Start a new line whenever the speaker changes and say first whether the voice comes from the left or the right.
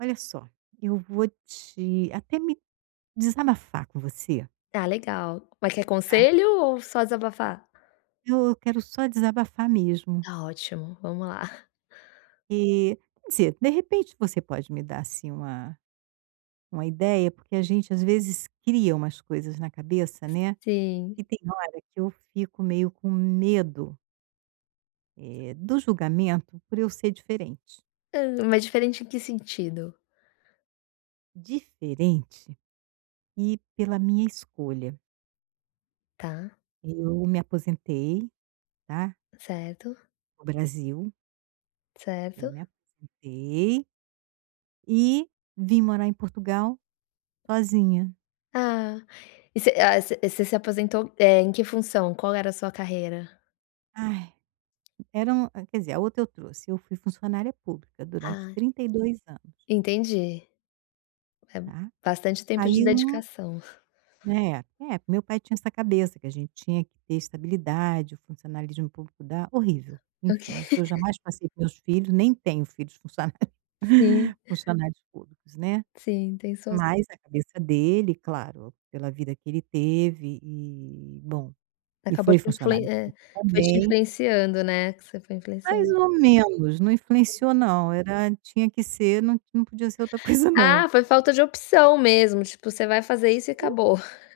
right: Olha só, eu vou te até me desabafar com você,
left: Ah, legal. Mas quer
right: tá.
left: conselho ou só desabafar?
right: Eu quero só desabafar mesmo.
left: Tá ótimo, vamos lá.
right: E, quer dizer, de repente você pode me dar, assim, uma ideia, porque a gente às vezes cria umas coisas na cabeça, né, e
left: Sim.
right: tem hora que eu fico meio com medo, do julgamento por eu ser diferente.
left: Hã, mas diferente em que sentido?
right: Diferente e pela minha escolha.
left: Tá,
right: Eu me aposentei, tá,
left: certo,
right: no Brasil, eu
left: certo.
right: me aposentei e vim morar em Portugal sozinha.
left: Ah, e você você se aposentou, em que função? Qual era a sua carreira?
right: Ai, eram quer dizer, a outra eu trouxe, eu fui funcionária pública durante
left: Ah,
right: 32 anos,
left: entendi. É
right: tá.
left: bastante tempo de
right: Aí um
left: dedicação.
right: meu pai tinha essa cabeça que a gente tinha que ter estabilidade, o funcionalismo público dá horrível. Enfim,
left: Ok.
right: isso eu jamais passei para meus filhos, nem tenho filhos funcionários
left: Sim,
right: funcionários públicos, né.
left: sim, tem suas
right: Mas a cabeça dele, claro, pela vida que ele teve e, bom, e
left: acabou
right: foi
left: te influen
right: funcionário
left: eh,
right: público
left: foi te
right: também.
left: influenciando, né, que você foi
right: Mais
left: influenciando.
right: ou menos, não influenciou não, era tinha que ser, não podia ser outra coisa não.
left: Ah, foi falta de opção mesmo, tipo, você vai fazer isso e acabou.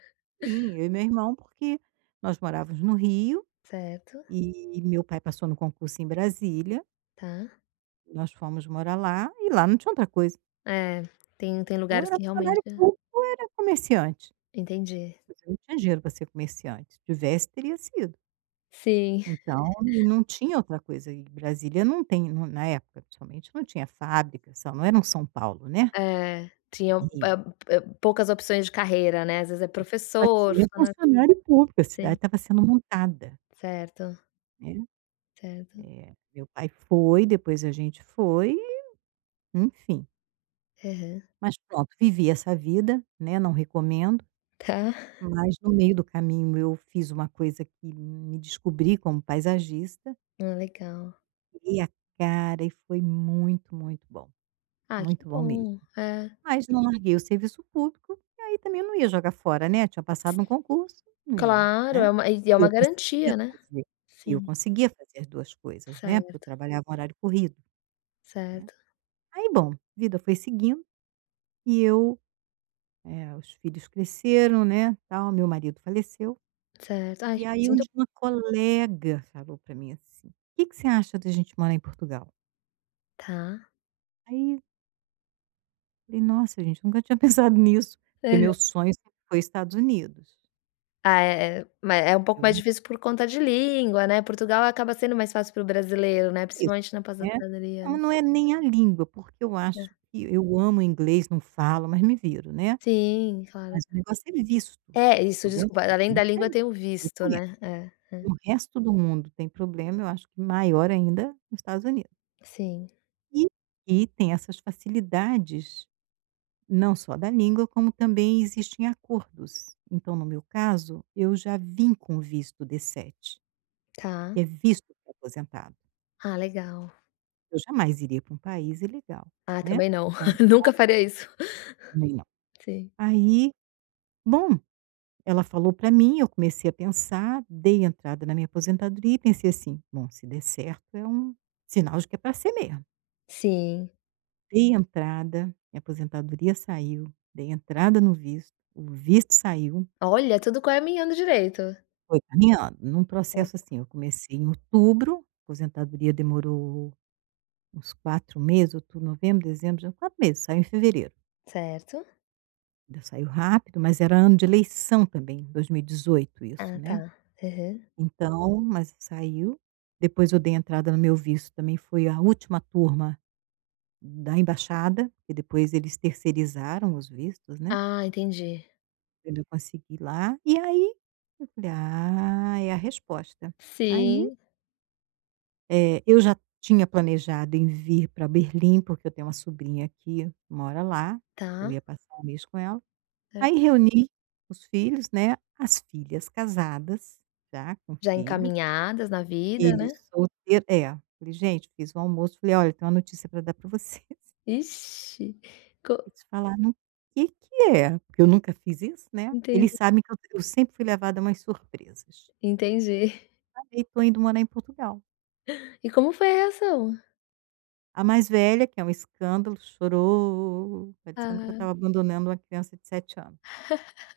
right: Enfim, eu e meu irmão, porque nós morávamos no Rio,
left: Certo.
right: e meu pai passou no concurso em Brasília,
left: Tá.
right: nós fomos morar lá, e lá não tinha outra coisa,
left: É, tem
right: ou
left: lugares
right: era
left: que realmente
right: funcionário
left: é,
right: público ou era comerciante,
left: entendi.
right: você não tinha dinheiro para ser comerciante, se tivesse teria sido.
left: Sim,
right: Então, e não tinha outra coisa, e Brasília não tem, não na época principalmente, não tinha fábrica, só não era um São Paulo, né,
left: é, tinha
right: Rio.
left: poucas opções de carreira, né, às vezes é
right: Só
left: professor,
right: tinha
left: funcionário público,
right: funcionário público, a cidade
left: sim,
right: estava sendo montada,
left: certo,
right: né.
left: certo.
right: Meu pai foi, depois a gente foi, enfim.
left: Aham.
right: Mas pronto, vivi essa vida, né, não recomendo,
left: Tá.
right: mas no meio do caminho eu fiz uma coisa que me descobri como paisagista,
left: Ah, legal.
right: virei a cara e foi muito,
left: Ah, que
right: muito bom mesmo.
left: bom. É.
right: Mas não larguei o serviço público, e aí também eu não ia jogar fora, né, tinha passado num concurso, não ia,
left: Claro,
right: né.
left: é uma e é
right: E
left: uma
right: eu conseguia
left: garantia, né.
right: fazer e eu
left: Sim,
right: conseguia fazer as 2 coisas, né, porque eu
left: certo,
right: trabalhava em horário corrido, né.
left: certo,
right: Aí bom, vida foi seguindo e os filhos cresceram, né, tal, meu marido faleceu,
left: certo. Ai,
right: e
left: eu
right: aí um
left: sinto
right: dia uma colega falou para mim assim: o "Que que você acha da gente morar em Portugal?"
left: tá.
right: Aí, eu falei: "Nossa gente, nunca tinha pensado nisso", porque meu sonho sempre foi Estados Unidos.
left: Ah, é é ma é um pouco mais
right: Eu
left: difícil por conta de língua, né, Portugal acaba sendo mais fácil para o brasileiro, né,
right: isso,
left: principalmente na
right: né.
left: passeataria,
right: Não,
left: né.
right: não é nem a língua, porque eu
left: É.
right: acho que eu amo inglês, não falo, mas me viro, né.
left: Sim, claro.
right: Mas o negócio é visto.
left: É,
right: O
left: isso,
right: problema dos
left: desculpa,
right: Estados
left: além da
right: Unidos
left: língua
right: é
left: tem o visto,
right: documento.
left: né. É,
right: O resto do mundo tem problema, eu acho que maior ainda nos Estados Unidos.
left: sim.
right: E e tem essas facilidades, não só da língua, como também existem acordos. Então, no meu caso, eu já vim com visto D7, que
left: Tá.
right: é visto para aposentado.
left: Ah, legal.
right: Eu jamais iria para um país ilegal,
left: Ah,
right: né.
left: também não,
right: Com
left: nunca faria isso. Sim.
right: Aí, bom, ela falou para mim, eu comecei a pensar, dei entrada na minha aposentadoria e pensei assim: "Bom, se der certo é um sinal de que é para ser mesmo".
left: Sim.
right: Dei entrada, minha aposentadoria saiu, dei entrada no visto, o visto saiu,
left: Olha, tudo caminhando direito.
right: foi caminhando. Num processo
left: Certo.
right: assim, eu comecei em outubro, a aposentadoria demorou uns 4 meses, outubro, novembro, dezembro, já 4 meses, saiu em fevereiro.
left: Certo.
right: Ainda saiu rápido, mas era ano de eleição também, 2018, isso,
left: Ah,
right: né.
left: tá. Aham.
right: Então, mas saiu. Depois eu dei entrada no meu visto, também foi a última turma da embaixada, que depois eles terceirizaram os vistos, né,
left: Ah, entendi.
right: eu ainda consegui lá. E aí, eu falei: "Ah, é a resposta". Aí,
left: Sim,
right: eu já tinha planejado em vir para Berlim, porque eu tenho uma sobrinha que mora lá, eu
left: tá,
right: ia passar um mês com ela.
left: certo.
right: Aí reuni os filhos, né, as filhas casadas, já com
left: Já
right: filhos.
left: encaminhadas na vida,
right: Filho
left: né.
right: solteiro é. Falei: "Gente, fiz o almoço", falei: "Olha, tem uma notícia para dar para vocês".
left: Ixi, co
right: Eles falaram: "O que que é?" Porque eu nunca fiz isso, né. Eles
left: Entendi,
right: sabem que eu sempre fui levada a umas surpresas.
left: entendi.
right: Falei: "Tô indo morar em Portugal".
left: E como foi a reação?
right: A mais velha, que é um escândalo, chorou, parecendo que eu
left: Ah,
right: estava abandonando uma criança de 7 anos.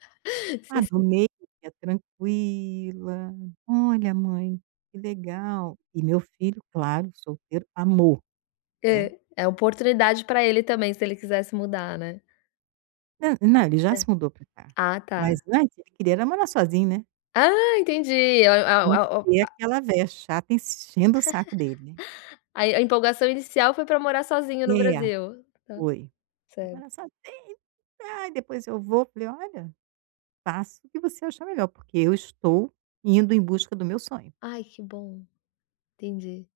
left: se
right: A do
left: se
right: meio, que é tranquila: "Olha mãe, que legal". E meu filho, claro, solteiro, amou, né.
left: é, é oportunidade para ele também, se ele quisesse mudar, né.
right: Não, não, ele já
left: Hã.
right: se mudou pra cá,
left: Ah, tá.
right: mas antes ele queria era morar sozinho, né,
left: Ah, entendi. A
right: não
left: a
right: ter
left: a
right: aquela véia chata enchendo o saco dele, né.
left: a a empolgação inicial foi para morar sozinho no
right: É,
left: Brasil. Tá,
right: foi. "Vou
left: certo.
right: morar sozinho, ai, depois eu vou", falei: "Olha, faça o que você achar melhor, porque eu estou indo em busca do meu sonho".
left: Ai, que bom. Entendi.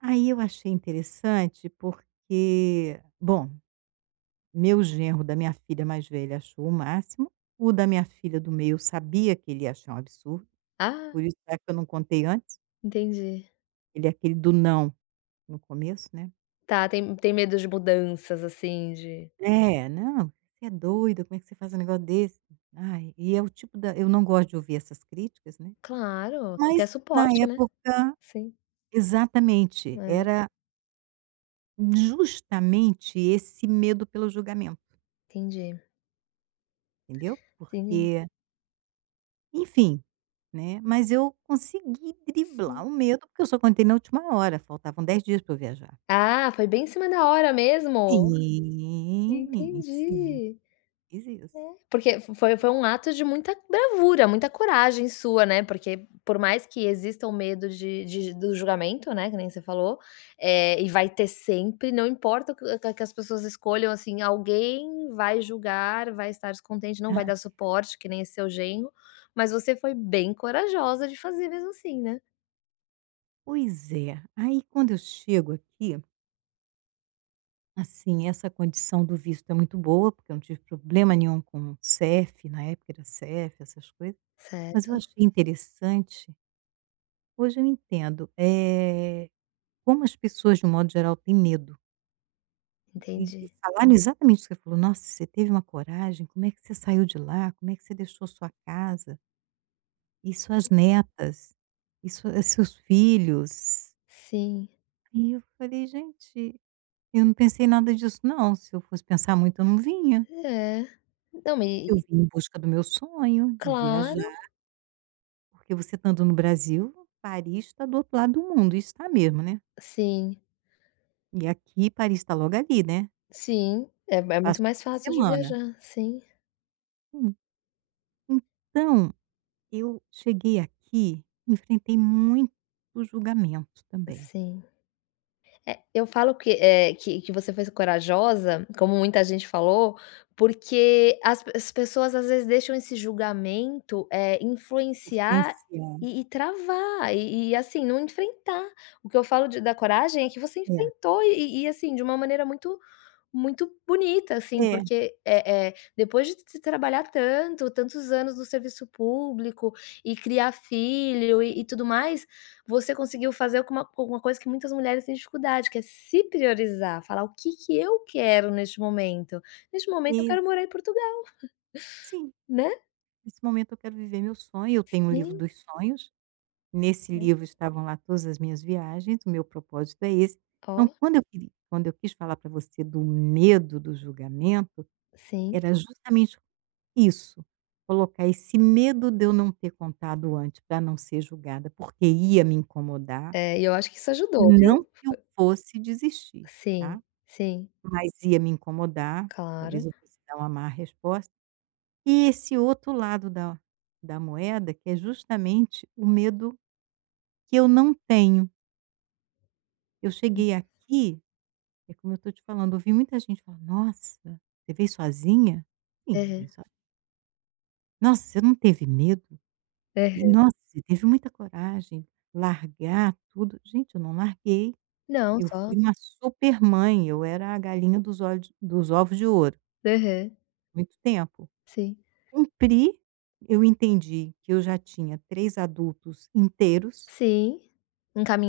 right: Aí eu achei interessante porque, bom, meu genro da minha filha mais velha achou o máximo, o da minha filha do meio eu sabia que ele ia achar um absurdo,
left: Ah,
right: por isso é que eu não contei antes,
left: entendi.
right: ele é aquele do não. No começo, né.
left: Tá, tem medo de mudanças, assim, de
right: É, "Não, você é doido, como é que você faz um negócio desse?" Ai, e é o tipo da eu não gosto de ouvir essas críticas, né,
left: claro, você
right: mas
left: quer
right: na
left: suporte, né.
right: época
left: Sim.
right: exatamente,
left: É,
right: era justamente esse medo pelo julgamento,
left: entendi.
right: entendeu.
left: Sim,
right: Porque, enfim, né, mas eu consegui
left: sim.
right: driblar o medo, porque eu só contei na última hora, faltavam 10 dias para eu viajar.
left: Ah, foi bem em cima da hora mesmo?
right: Sim, sim,
left: Entendi.
right: fiz isso.
left: Porque foi um ato de muita bravura, muita coragem sua, né, porque por mais que exista o medo de do julgamento, né, que nem você falou, é e vai ter sempre, não importa o que as pessoas escolham, assim, alguém vai julgar, vai estar descontente, não vai
right: Ai,
left: dar suporte, que nem esse seu genro, mas você foi bem corajosa de fazer mesmo assim, né.
right: pois é. Aí quando eu chego aqui, assim, essa condição do visto é muito boa, porque eu não tive problema nenhum com CEF, na época era CEF, essas coisas, mas eu
left: Certo,
right: achei interessante, hoje eu entendo, como as pessoas de um modo geral têm medo. E
left: entendi.
right: falaram exatamente isso que você falou: "Nossa, você teve uma coragem, como é que você saiu de lá? Como é que você deixou sua casa e suas netas e sua seus filhos?"
left: Sim,
right: E eu falei: "Gente, eu não pensei nada disso não, se eu fosse pensar muito eu não vinha".
left: é. Não,
right: Eu
left: e-
right: vim em busca do meu sonho de viajar,
left: claro,
right: porque você estando no Brasil, Paris está do outro lado do mundo, e está mesmo, né.
left: sim.
right: E aqui Paris está logo ali, né.
left: Sim, é
right: Você
left: é
right: passa
left: muito mais
right: o final de
left: fácil de
right: semana.
left: viajar, sim,
right: Hum, então eu cheguei aqui, enfrentei muito julgamento também,
left: sim. É, eu falo que, é que você foi corajosa, como muita gente falou, porque as pessoas às vezes deixam esse julgamento, é influenciar
right: influenciada.
left: e travar, e assim, não enfrentar. O que eu falo de da coragem é que você enfrentou e assim, de uma maneira muito muito bonita,
right: É,
left: assim,
right: é,
left: porque, é depois de se trabalhar tanto, tantos anos no serviço público e criar filho e tudo mais, você conseguiu fazer uma coisa que muitas mulheres têm dificuldade, que é se priorizar, falar: "O que que eu quero neste momento? Neste momento eu
right: e
left: quero morar em Portugal",
right: sim,
left: né.
right: nesse momento eu quero viver meu sonho, eu tenho um livro
left: Sim,
right: dos sonhos. Nesse
left: sim.
right: livro estavam lá todas as minhas viagens, o meu propósito é esse.
left: Ó,
right: Então, quando eu queri quando eu quis falar para você do medo do julgamento,
left: sim.
right: era justamente isso, colocar esse medo de eu não ter contado antes para não ser julgada, porque ia me incomodar,
left: É, e eu acho que isso ajudou,
right: não
left: viu.
right: que eu fosse desistir,
left: Sim,
right: tá,
left: sim,
right: mas ia me incomodar, talvez
left: claro.
right: eu fosse dar uma má resposta. E esse outro lado da moeda, que é justamente o medo que eu não tenho. Eu cheguei aqui, é como eu estou te falando, ouvi muita gente falar: "Nossa, você veio sozinha?" "Sim,
left: Aham,
right: vim sozinha". "Nossa, você não teve medo?" E
left: aham.
right: "Nossa, você teve muita coragem, largar tudo". Gente, eu não larguei,
left: Não,
right: eu
left: só
right: fui uma super mãe, eu era a galinha dos olhos dos ovos de ouro,
left: aham,
right: muito tempo.
left: sim.
right: Cumpri, eu entendi que eu já tinha 3 adultos inteiros,
left: Sim,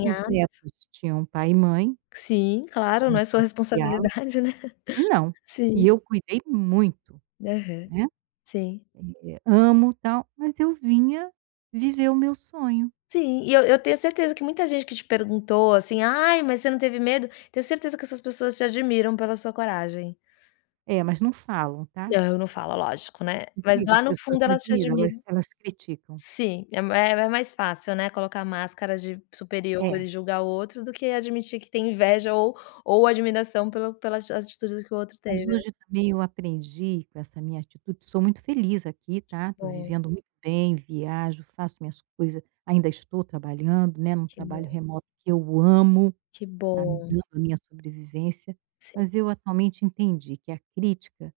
right: os netos tinham pai e mãe,
left: Sim, claro,
right: eu
left: não
right: não
left: é sua
right: tinha que criá-los.
left: responsabilidade, né.
right: Não,
left: Sim,
right: e eu cuidei muito,
left: aham,
right: né.
left: sim.
right: Amo, tal, mas eu vinha viver o meu sonho.
left: Sim, e eu tenho certeza que muita gente que te perguntou assim: "Ai, mas você não teve medo?" Tenho certeza que essas pessoas te admiram pela sua coragem.
right: É, mas não falam, tá.
left: Não, não fala, lógico, né. Mas
right: Incrível,
left: lá
right: as
left: no
right: pessoas
left: fundo
right: não
left: elas te
right: admiram, elas
left: admiram.
right: elas criticam.
left: Sim, é ma é mais fácil, né, colocar máscara de superior
right: É,
left: e julgar o outro do que admitir que tem inveja ou admiração pelas atitudes que o outro teve,
right: mas
left: né.
right: hoje também eu aprendi com essa minha atitude, sou muito feliz aqui, tá, estou
left: Bom,
right: vivendo muito bem, viajo, faço minhas coisas, ainda estou trabalhando, né, num
left: que
right: trabalho
left: bom,
right: remoto que eu amo,
left: que
right: tá me
left: bom.
right: dando a minha sobrevivência,
left: Sim,
right: mas eu atualmente entendi que a crítica,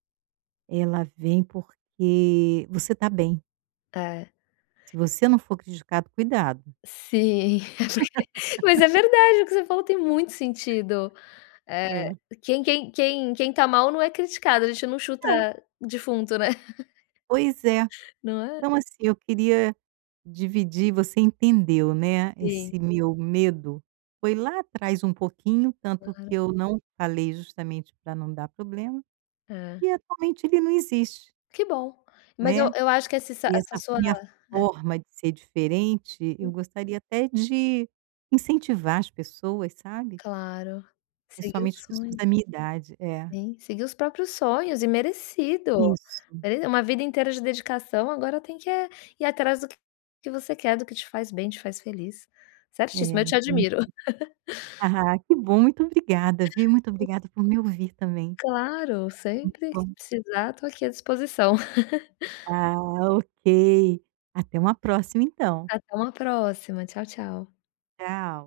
right: ela vem porque você está bem.
left: é.
right: Se você não for criticado, cuidado.
left: Sim, é porque mas é verdade, o que você falou tem muito sentido. Eh,
right: É.
left: quem tá mal não é criticado, a gente não chuta
right: Não,
left: defunto, né.
right: pois é.
left: Não é?
right: Então, assim, eu queria dividir, você entendeu, né,
left: Sim,
right: esse meu medo. Foi lá atrás um pouquinho, tanto que eu não falei justamente para não dar problema,
left: é.
right: e atualmente ele não existe,
left: Que bom. Mas eu
right: né.
left: acho que essa
right: E
left: essa
right: essa
left: sua
right: minha forma de ser diferente, eu gostaria até de incentivar as pessoas, sabe,
left: claro. Seguir os
right: principalmente as pessoas
left: sonhos
right: da minha idade. É,
left: sim, seguir os próprios sonhos e merecido.
right: isso.
left: Mere uma vida inteira de dedicação, agora tem que é ir atrás do que você quer, do que te faz bem, te faz feliz.
right: É,
left: Certíssimo, eu te
right: então
left: admiro.
right: ah, que bom, muito obrigada, viu. Muito obrigada por me ouvir também.
left: Claro, sempre que precisar, estou aqui à disposição.
right: Ah, ok. Até uma próxima então.
left: Até uma próxima. Tchau, tchau.
right: Tchau.